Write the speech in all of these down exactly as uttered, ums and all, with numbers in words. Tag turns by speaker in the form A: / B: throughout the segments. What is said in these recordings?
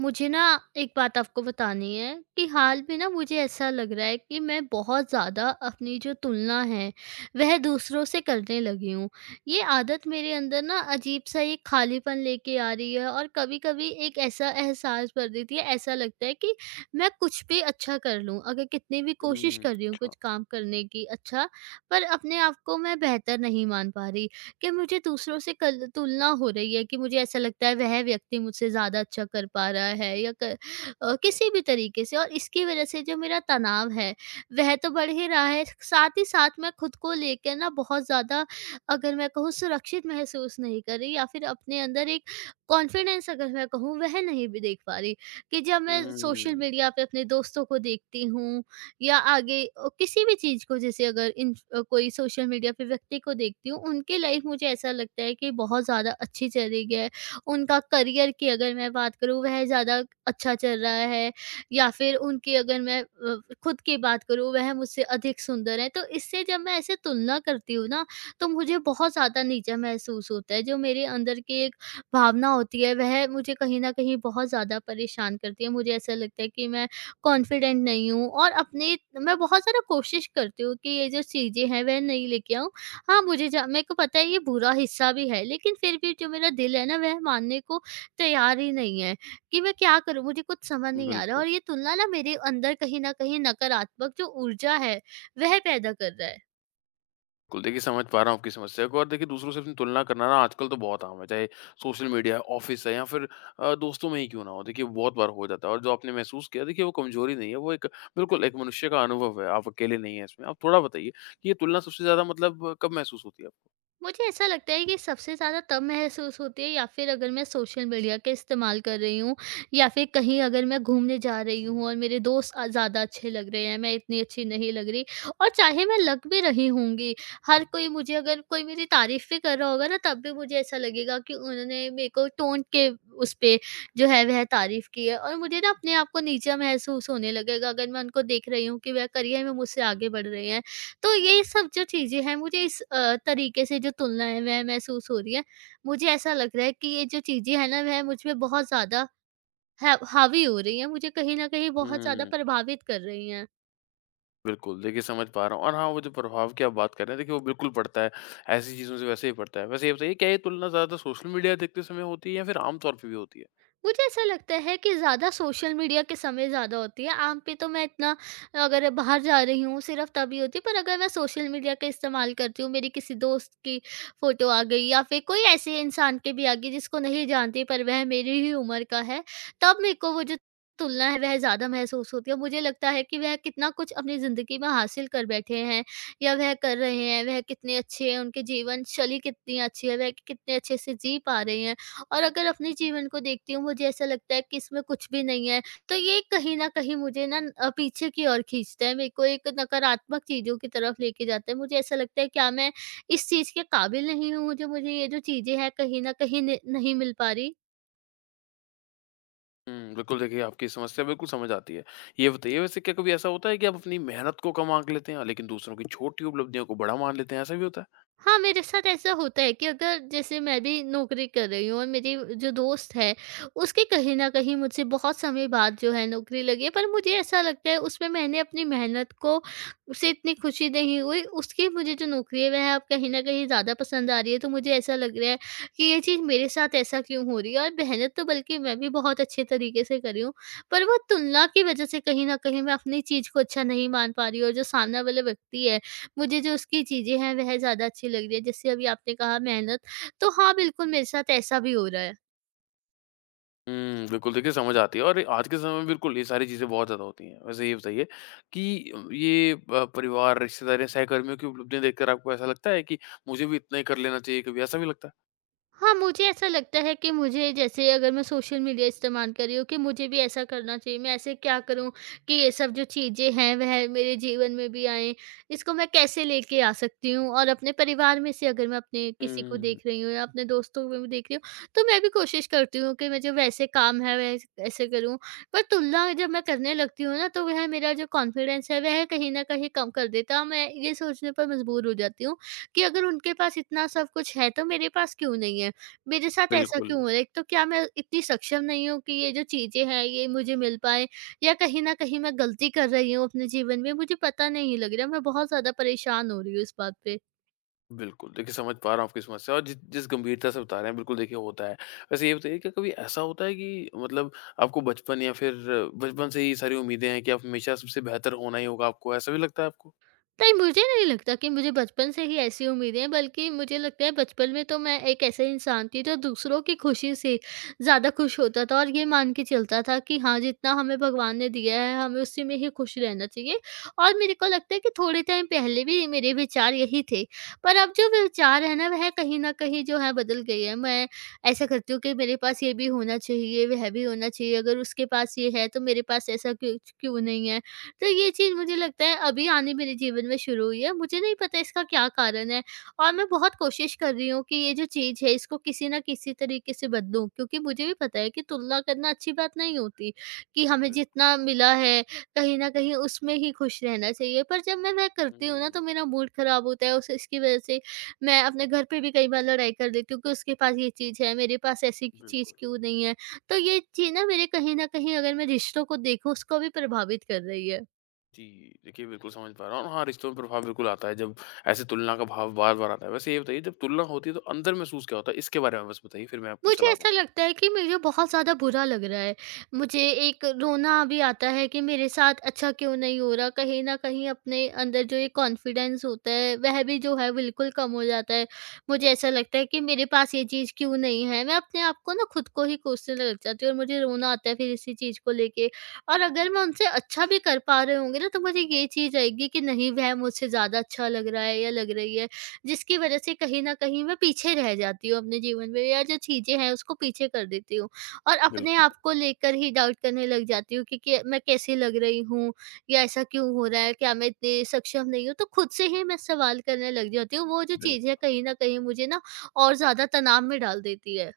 A: मुझे ना एक बात आपको बतानी है कि हाल में ना मुझे ऐसा लग रहा है कि मैं बहुत ज़्यादा अपनी जो तुलना है वह दूसरों से करने लगी हूँ। ये आदत मेरे अंदर ना अजीब-सा एक खालीपन लेके आ रही है, और कभी-कभी एक ऐसा एहसास भर देती है, ऐसा लगता है कि मैं कुछ भी अच्छा कर लूँ। अगर कितनी भी कोशिश
B: हुँ,
A: कर रही हूँ
B: अच्छा।
A: कुछ काम करने की, अच्छा, पर अपने आप को मैं बेहतर नहीं मान पा रही। कि मुझे दूसरों से कल तुलना हो रही है, कि मुझे ऐसा लगता है वह व्यक्ति मुझसे ज़्यादा अच्छा कर पा रहा है, या क अ, किसी भी तरीके से। और इसकी वजह से जो मेरा तनाव है, वह तो बढ़ ही रहा है, साथ ही साथ मैं खुद को लेकर ना बहुत ज़्यादा, अगर मैं कहूँ, सुरक्षित महसूस नहीं कर रही, या फिर अपने अंदर एक कॉन्फिडेंस, अगर मैं कहूँ, वह नहीं भी देख पा रही, कि जब मैं सोशल
B: हुँ,
A: मीडिया पे अपने दोस्तों को देखती हूँ, या आगे अ, किसी भी चीज़ को, जैसे अगर इन अ, कोई सोशल मीडिया पे व्यक्ति को देखती हूँ, उनकी लाइफ मुझे ऐसा लगता है कि बहुत ज़्यादा अच्छी चल रही है। उनका करियर की अगर मैं बात करूँ, वह ज़्यादा अच्छा चल रहा है, या फिर उनकी अगर मैं अ, खुद की बात करूँ, वह मुझसे अधिक सुंदर है। तो इससे जब मैं ऐसे तुलना करती हूँ ना, तो मुझे बहुत ज़्यादा नीचा महसूस होता है। जो मेरे अंदर की एक भावना होती है, वह मुझे कहीं न कहीं बहुत ज़्यादा परेशान करती है। मुझे ऐसा लगता है कि मैं कॉन्फिडेंट नहीं हूँ, और अपने मैं बहुत ज़्यादा कोशिश करती हूँ कि ये जो चीज़ें हैं वह नहीं लेके आऊँ। हाँ, मुझे जा मेरे को पता है ये बुरा हिस्सा भी है, लेकिन फिर भी जो मेरा दिल है ना, वह मानने को तैयार ही नहीं है कि मैं क्या करूँ? मुझे कुछ समझ नहीं आ रहा,
B: बिल्कुल।
A: और ये तुलना ना मेरे अंदर कहीं न कहीं नकारात्मक जो ऊर्जा है वह पैदा कर रहा है।
B: बिल्कुल, देखिए समझ पा रहा हूँ आपकी समस्या को और देखिए दूसरों से अपनी तुलना करना ना आजकल तो बहुत आम है, चाहे सोशल मीडिया, ऑफ़िस है या फिर अ, दोस्तों में ही क्यों ना हो। देखिए बहुत बार हो जाता है और जो आपने महसूस किया देखिए वो कमज़ोरी नहीं है, वो एक बिल्कुल एक मनुष्य का अनुभव है, आप अकेले नहीं हैं इसमें। आप थोड़ा बताइए कि ये तुलना सबसे ज़्यादा मतलब कब महसूस होती है आपको?
A: मुझे ऐसा लगता है कि सबसे ज़्यादा तब महसूस होती है या फिर अगर मैं सोशल मीडिया का इस्तेमाल कर रही हूँ, या फिर कहीं अगर मैं घूमने जा रही हूँ और मेरे दोस्त अ, ज़्यादा अच्छे लग रहे हैं, मैं इतनी अच्छी नहीं लग रही, और चाहे मैं लग भी रही होंगी, हर कोई मुझे, अगर कोई मेरी तारीफ़ भी कर रहा होगा ना, तब भी मुझे ऐसा लगेगा कि उन्होंने मेरे को टोन के उस पे जो है वह तारीफ़ की है, और मुझे ना अपने आप को नीचा महसूस होने लगेगा, अगर मैं उनको देख रही हूँ कि वह करियर में मुझसे आगे बढ़ रहे हैं। तो ये सब जो चीज़ें हैं, मुझे इस अ, तरीके से जो तुलना है वह महसूस हो रही है। मुझे ऐसा लग रहा है कि ये जो चीज़ें हैं ना, वह मुझ पे बहुत ज़्यादा है हावी हो रही हैं, मुझे कहीं न कहीं बहुत ज़्यादा
B: हुँ,
A: प्रभावित कर रही हैं।
B: बिल्कुल, देखिए समझ पा रहा हूँ और हाँ, वो जो प्रभाव की आप बात कर रहे हैं देखिए वो बिल्कुल पड़ता है, ऐसी चीज़ों से वैसे ही पड़ता है। वैसे ये बताइए क्या ये तुलना ज़्यादातर सोशल मीडिया देखते समय होती है या फिर आम तौर पे भी होती है?
A: मुझे ऐसा लगता है कि ज़्यादा सोशल मीडिया के समय ज़्यादा होती है, आम पे तो मैं इतना, अगर बाहर जा रही हूँ सिर्फ तभी होती है। पर अगर मैं सोशल मीडिया का इस्तेमाल करती हूँ, मेरी किसी दोस्त की फ़ोटो आ गई, या फिर कोई ऐसे इंसान के भी आ गई जिसको नहीं जानती, पर वह मेरी ही उम्र का है, तब मेरे को वो जो तुलना है वह ज़्यादा महसूस होती है। मुझे लगता है कि वह कितना कुछ अपनी ज़िंदगी में हासिल कर बैठे हैं, या वह कर रहे हैं, वह कितने अच्छे हैं, उनके जीवन शैली कितनी अच्छी है, वह कितने अच्छे से जी पा रहे हैं, और अगर अपने जीवन को देखती हूँ, मुझे ऐसा लगता है कि इसमें कुछ भी नहीं है। तो ये कहीं न कहीं मुझे ना अ, पीछे की ओर खींचता है, मेरे को एक नकारात्मक चीज़ों की तरफ लेके जाता है। मुझे ऐसा लगता है, क्या मैं इस चीज़ के काबिल नहीं हूँ, जो मुझे ये जो चीज़ें हैं कहीं न कहीं न नहीं मिल पा रही?
B: हुँ, बिल्कुल देखिए आपकी समस्या बिल्कुल समझ आती है। ये बताइए वैसे क्या कभी ऐसा होता है कि आप अपनी मेहनत को कम आँक लेते हैं लेकिन दूसरों की छोटी उपलब्धियों को बड़ा मान लेते हैं, ऐसा भी होता है?
A: हाँ, मेरे साथ ऐसा होता है कि अगर जैसे मैं भी नौकरी कर रही हूँ, और मेरी जो दोस्त है, उसके कहीं न कहीं मुझसे बहुत समय बाद जो है नौकरी लगी है, पर मुझे ऐसा लगता है उसमें मैंने अपनी मेहनत को से इतनी खुशी नहीं हुई, उसकी मुझे जो नौकरी है वह अब कहीं न कहीं ज़्यादा पसंद आ रही है। तो मुझे ऐसा लग रहा है कि ये चीज़ मेरे साथ ऐसा क्यों हो रही है, और मेहनत तो बल्कि मैं भी बहुत अच्छे तरीके से कर रही हूँ, पर वो तुलना की वजह से कहीं न कहीं मैं अपनी चीज़ को अच्छा नहीं मान पा रही हूँ, और जो सामने वाला व्यक्ति है, मुझे जो उसकी चीज़ें हैं वह ज़्यादा अच्छी लग रही है। जैसे अभी आपने कहा मेहनत, तो हाँ, बिल्कुल मेरे साथ ऐसा भी हो रहा है।
B: हुँ, बिल्कुल देखिए समझ आती है और आज के समय में बिल्कुल ये सारी चीज़ें बहुत ज़्यादा होती हैं। वैसे ये बताइए कि ये अ, परिवार, रिश्तेदार या सहकर्मियों की उपलब्धियाँ देखकर आपको ऐसा लगता है कि मुझे भी इतना ही कर लेना चाहिए, कभी ऐसा भी लगता है?
A: हाँ, मुझे ऐसा लगता है कि मुझे, जैसे अगर मैं सोशल मीडिया इस्तेमाल कर रही हूँ, कि मुझे भी ऐसा करना चाहिए। मैं ऐसे क्या करूँ कि ये सब जो चीज़ें हैं वह मेरे जीवन में भी आएँ। इसको मैं कैसे लेके आ सकती हूँ, और अपने परिवार में से अगर मैं अपने किसी को
B: हुँ,
A: देख रही हूँ, या अपने दोस्तों में भी देख रही हूँ, तो मैं भी कोशिश करती हूँ कि मैं जो वैसे काम है वैस ऐसे करूँ। पर तुलना जब मैं करने लगती हूँ ना, तो वह मेरा जो कॉन्फिडेंस है वह कहीं न कहीं कम कर देता है। मैं ये सोचने पर मजबूर हो जाती हूँ कि अगर उनके पास इतना सब कुछ है, तो मेरे पास क्यों नहीं है? मेरे साथ ऐसा
B: बिल्कुल।
A: क्यों हो रहा है? एक तो, क्या मैं इतनी सक्षम नहीं हूँ कि ये जो चीज़ें हैं ये मुझे मिल पाएँ, या कहीं न कहीं मैं गलती कर रही हूँ अपने जीवन में, मुझे पता नहीं लग रहा, मैं बहुत ज़्यादा परेशान हो रही हूँ इस बात पे।
B: बिल्कुल, देखिए समझ पा रहा हूँ आपकी समस्या और जिस जिस गंभीरता से बता रहे हैं बिल्कुल देखिए होता है। वैसे ये बताइए क्या कभी ऐसा होता है कि मतलब आपको बचपन या फिर बचपन से ही सारी उम्मीदें हैं कि आप हमेशा सबसे बेहतर होना ही होगा आपको, ऐसा भी लगता है आपको?
A: नहीं, मुझे नहीं लगता कि मुझे बचपन से ही ऐसी उम्मीदें हैं, बल्कि मुझे लगता है बचपन में तो मैं एक ऐसा इंसान थी जो दूसरों की खुशी से ज़्यादा खुश होता था, और ये मान के चलता था कि हाँ, जितना हमें भगवान ने दिया है, हमें उसी में ही खुश रहना चाहिए, और मेरे को लगता है कि थोड़े टाइम पहले भी मेरे विचार यही थे। पर अब जो विचार है ना, वह कहीं न कहीं जो है बदल गए हैं। मैं ऐसा करती हूँ कि मेरे पास ये भी होना चाहिए, वह भी होना चाहिए, अगर उसके पास ये है, तो मेरे पास ऐसा क्यों क्यों नहीं है? तो ये चीज़ मुझे लगता है अभी आनी मेरे जीवन में शुरू हुई है। मुझे नहीं पता इसका क्या कारण है, और मैं बहुत कोशिश कर रही हूँ कि ये जो चीज़ है इसको किसी न किसी तरीके से बदलूँ, क्योंकि मुझे भी पता है कि तुलना करना अच्छी बात नहीं होती, कि हमें
B: बिल्कुल।
A: जितना मिला है कहीं न कहीं उसमें ही खुश रहना चाहिए। पर जब मैं वह करती हूँ ना,
B: हुँ,
A: तो मेरा मूड ख़राब होता है, उस इसकी वज़ह से मैं अपने घर पे भी कई बार लड़ाई कर लेती हूँ कि उसके पास ये चीज़ है, मेरे पास ऐसी चीज़
B: बिल्कुल।
A: क्यों नहीं है। तो ये चीज़ ना मेरे, कहीं न कहीं, अगर मैं रिश्तों को देखूँ, उसको भी प्रभावित कर रही है।
B: जी, देखिए बिल्कुल समझ पा रहा हूँ। हाँ, रिश्तों में प्रभाव बिल्कुल आता है जब ऐसे तुलना का भाव बार-बार आता है। वैसे ये बताइए जब तुलना होती है तो अंदर महसूस क्या होता है? इसके बारे में बस बताइए फिर मैं आपको
A: मुझे
B: सलाह
A: ऐसा
B: दूँगा।
A: लगता है कि मुझे बहुत ज़्यादा बुरा लग रहा है। मुझे एक रोना भी आता है कि मेरे साथ अच्छा क्यों नहीं हो रहा? कहीं न कहीं अपने अंदर जो ये कॉन्फिडेंस होता है, वह भी जो है बिल्कुल कम हो जाता है। मुझे ऐसा लगता है कि मेरे पास ये चीज़ क्यों नहीं है? मैं अपने आप को ना खुद को ही कोसने लग जाती हूँ, और मुझे रोना आता है फिर इसी चीज़ को लेके। और अगर मैं उनसे अच्छा भी कर पा रहे होंगे ना, तो मुझे ये चीज़ आएगी कि नहीं, वह मुझसे ज़्यादा अच्छा लग रहा है या लग रही है। जिसकी वजह से कहीं न कहीं मैं पीछे रह जाती हूँ अपने जीवन में, या जो चीज़ें हैं उसको पीछे कर देती हूँ। और अपने
B: बिल्कुल,
A: आप को लेकर ही डाउट करने लग जाती हूँ कि क्या मैं, कैसी लग रही हूँ? या ऐसा क्यों हो रहा है? क्या मैं इतनी सक्षम नहीं हूँ? तो खुद से ही मैं सवाल करने लग जाती हूँ। वो जो
B: बिल्कुल।
A: चीज़ें कहीं न कहीं मुझे ना और ज़्यादा तनाव में डाल देती है।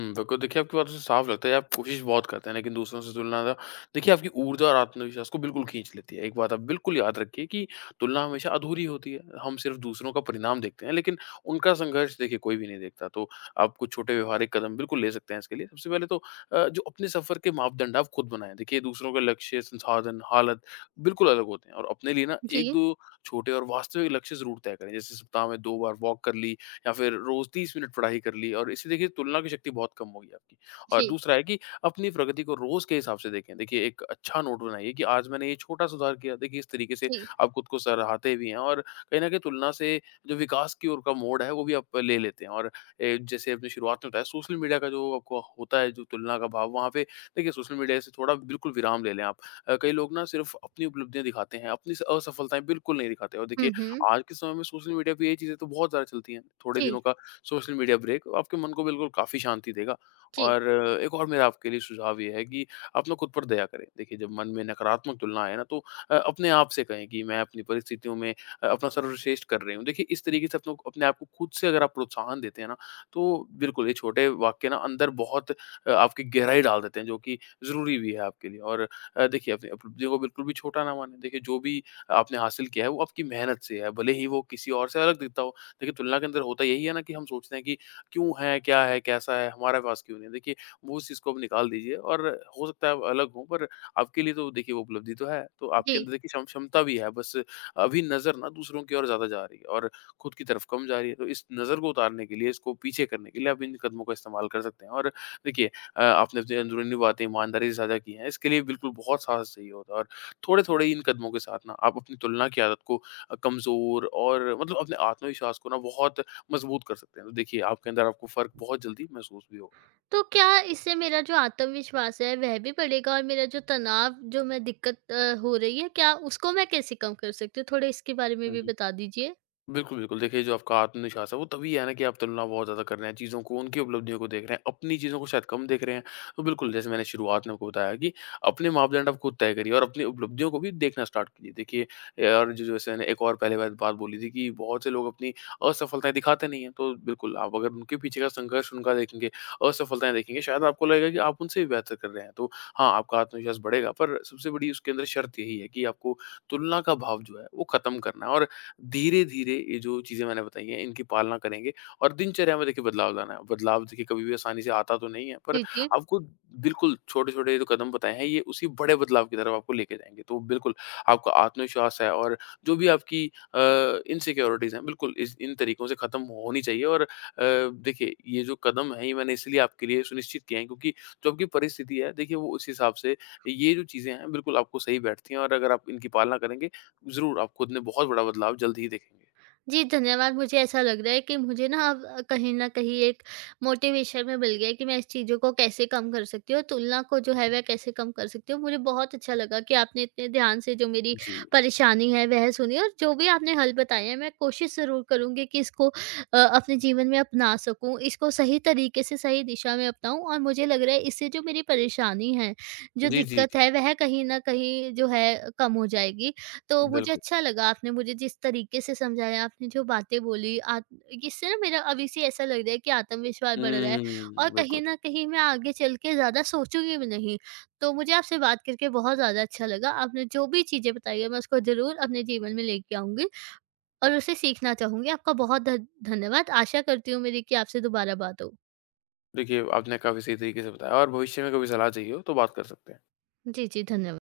B: हुँ, बिल्कुल, देखिए आपकी बातों से साफ लगता है आप कोशिश बहुत करते हैं, लेकिन दूसरों से तुलना ना देखिए आपकी ऊर्जा और आत्मविश्वास को बिल्कुल खींच लेती है। एक बात आप बिल्कुल याद रखिए कि तुलना हमेशा अधूरी होती है। हम सिर्फ़ दूसरों का परिणाम देखते हैं, लेकिन उनका संघर्ष देखिए कोई भी नहीं देखता। तो आप कुछ छोटे व्यवहारिक कदम बिल्कुल ले सकते हैं इसके लिए। सबसे पहले तो अ, जो अपने सफ़र के मापदंड आप खुद बनाएँ। देखिए दूसरों के लक्ष्य, संसाधन, हालत बिल्कुल अलग होते हैं और अपने लिए ना
A: जी,
B: एक दो छोटे और वास्तविक लक्ष्य ज़रूर तय करें। जैसे सप्ताह में दो बार वॉक कर ली या फिर रोज तीस मिनट पढ़ाई कर ली और इससे देखिए तुलना की शक्ति बहुत कम होगी आपकी। और
A: जी,
B: दूसरा है कि अपनी प्रगति को रोज के हिसाब से देखें। देखिए एक अच्छा नोट बनाइए कि आज मैंने ये छोटा सुधार किया। देखिए इस तरीके से
A: जी।
B: आप खुद को सराहते भी हैं और कहीं न कहीं तुलना से जो विकास की ओर का मोड़ है वो भी आप ले लेते हैं। और ए, जैसे आपने शुरुआत में बताया सोशल मीडिया का जो आपको होता है जो तुलना का भाव वहाँ पे देखिए सोशल मीडिया से थोड़ा बिल्कुल विराम ले लें आप। अ, कई लोग ना सिर्फ़ अपनी उपलब्धियाँ दिखाते हैं, अपनी स असफलताएँ बिल्कुल नहीं दिखाते और
A: हुँ,
B: देखिए
A: हुँ।
B: आज के समय में सोशल मीडिया पे ये चीज़ें तो बहुत ज़्यादा चलती हैं। थोड़े दिनों
A: जी,
B: का सोशल मीडिया ब्रेक तो आपके मन को बिल्कुल काफ़ी शांति देगा।
A: जी,
B: और एक और मेरा आपके लिए सुझाव ये है कि आप ना खुद पर दया करें। देखिए जब मन में नकारात्मक तुलना आए ना तो अ, अपने आप से कहें कि मैं अपनी परिस्थितियों में अ, अपना सर्वश्रेष्ठ कर रही हूँ। देखिए इस तरीके से अपनो अपने आप को खुद से अगर आप प्रोत्साहन देते हैं ना तो बिल्कुल ये छोटे वाक्य ना अंदर बहुत अ, आपकी गहराई डाल देते हैं जो कि ज़रूरी भी है आपके लिए। और अ, देखिए अपने अपने को बिल्कुल भी छोटा ना मानें। देखिए जो भी आपने हासिल किया है वो आपकी मेहनत से है, भले ही वो किसी और से अलग दिखता हो। देखिए तुलना के अंदर होता यही है ना कि हम सोचते हैं कि क्यों है, क्या है, कैसा है, हमारे पास क्यों नहीं है। देखिए वो उस चीज़ को आप निकाल दीजिए और हो सकता है आप अलग हों पर आपके लिए तो देखिए वो उपलब्धि तो है। तो आपके
A: जी।
B: अंदर देखिए क्षम क्षमता भी है बस अभी नज़र ना दूसरों की ओर ज़्यादा जा रही है और खुद की तरफ कम जा रही है। तो इस नज़र को उतारने के लिए, इसको पीछे करने के लिए आप इन कदमों का इस्तेमाल कर सकते हैं और देखिए अ, आपने अपनी अंदरूनी बातें ईमानदारी से साझा की हैं, इसके लिए बिल्कुल बहुत साहस चाहिए होता है और थोड़े-थोड़े इन कदमों के साथ ना आप अपनी तुलना की आदत को अ, कमज़ोर और मतलब अपने आत्मविश्वास को ना बहुत मज़बूत कर सकते हैं। तो देखिए आपके अंदर आपको फ़र्क बहुत जल्दी महसूस भी होगा।
A: तो क्या इससे मेरा जो आत्मविश्वास है वह भी बढ़ेगा, और मेरा जो तनाव, जो मैं दिक्कत अ, हो रही है, क्या उसको मैं कैसे कम कर सकती हूँ? थोड़े इसके बारे में
B: हुँ,
A: भी
B: हुँ।
A: बता दीजिए।
B: बिल्कुल, बिल्कुल। देखिए, जो आपका आत्मविश्वास है, वो तभी है ना कि आप तुलना बहुत ज़्यादा कर रहे हैं चीज़ों को, उनकी उपलब्धियों को देख रहे हैं, अपनी चीज़ों को शायद कम देख रहे हैं। तो बिल्कुल, जैसे मैंने शुरुआत में आपको बताया कि अपने मापदंड आप खुद तय करिए और अपनी उपलब्धियों को भी देखना स्टार्ट कीजिए। देखिए ए, और जो जैसे मैंने एक और पहले बात बात बोली थी कि बहुत से लोग अपनी असफलताएँ दिखाते नहीं हैं। तो बिल्कुल, आप अगर उनके पीछे का संघर्ष उनका देखेंगे, असफलताएँ देखेंगे, शायद आपको लगेगा कि आप उनसे भी बेहतर कर रहे हैं। तो हाँ, आपका आत्मविश्वास बढ़ेगा, पर सबसे बड़ी उसके अंदर शर्त यही है कि आपको तुलना का भाव जो है, वो खत्म करना है और धीरे-धीरे ये जो चीज़ें मैंने बताई हैं, इनकी पालना करेंगे और दिनचर्या में देखिए बदलाव लाना है। बदलाव देखिए कभी भी आसानी से आता तो नहीं है, पर
A: जी, जी।
B: आपको बिल्कुल छोटे-छोटे जो कदम बताए हैं, ये उसी बड़े बदलाव की तरफ आपको लेके जाएँगे। तो बिल्कुल आपका आत्मविश्वास है और जो भी आपकी अ, इनसिक्योरिटीज़ हैं, बिल्कुल इस इन तरीकों से खत्म होनी चाहिए और अ, देखिए ये जो कदम है, ये मैंने इसलिए आपके लिए सुनिश्चित किए हैं क्योंकि जो आपकी परिस्थिति है, देखिए वो उस हिसाब से ये जो चीज़ें हैं, बिल्कुल आपको सही बैठती हैं और अगर आप इनकी पालना करेंगे ज़रूर, आप खुद में बहुत बड़ा बदलाव जल्द ही देखेंगे।
A: जी, धन्यवाद। मुझे ऐसा लग रहा है कि मुझे ना, अब अ, कहीं न कहीं एक मोटिवेशन में मिल गया है कि मैं इस चीज़ों को कैसे कम कर सकती हूँ, तुलना को जो है वह कैसे कम कर सकती हूँ। मुझे बहुत अच्छा लगा कि आपने इतने ध्यान से जो मेरी
B: जी।
A: परेशानी है वह सुनी, और जो भी आपने हल बताए हैं, मैं कोशिश ज़रूर करूँगी कि इसको अ, अपने जीवन में अपना सकूँ, इसको सही तरीके से सही दिशा में अपनाऊँ, और मुझे लग रहा है इससे जो मेरी परेशानी है, जो
B: जी, जी,
A: दिक्कत है,
B: जी।
A: वह कहीं न कहीं जो है कम हो जाएगी। तो मुझे
B: बिल्कुल।
A: अच्छा लगा, आपने मुझे जिस तरीके से समझाया, आपने जो बातें बोली आत इससे ना मेरा अभी से ऐसा लग रहा है कि आत्मविश्वास बढ़ रहा है, और
B: हुँ, बिल्कुल।
A: कहीं न कहीं मैं आगे चल के ज़्यादा सोचूँगी भी नहीं। तो मुझे आपसे बात करके बहुत ज़्यादा अच्छा लगा। आपने जो भी चीज़ें बताई हैं, मैं उसको ज़रूर अपने जीवन में लेके आऊँगी, और उसे सीखना चाहूँगी। आपका बहुत ध धन्यवाद। आशा करती हूँ मेरी, कि आपसे दोबारा बात हो।
B: देखिए, आपने काफ़ी सही तरीके से बताया और भविष्य में कभी सलाह चाहिए हो तो बात कर सकते हैं।
A: जी, जी, धन्यवाद।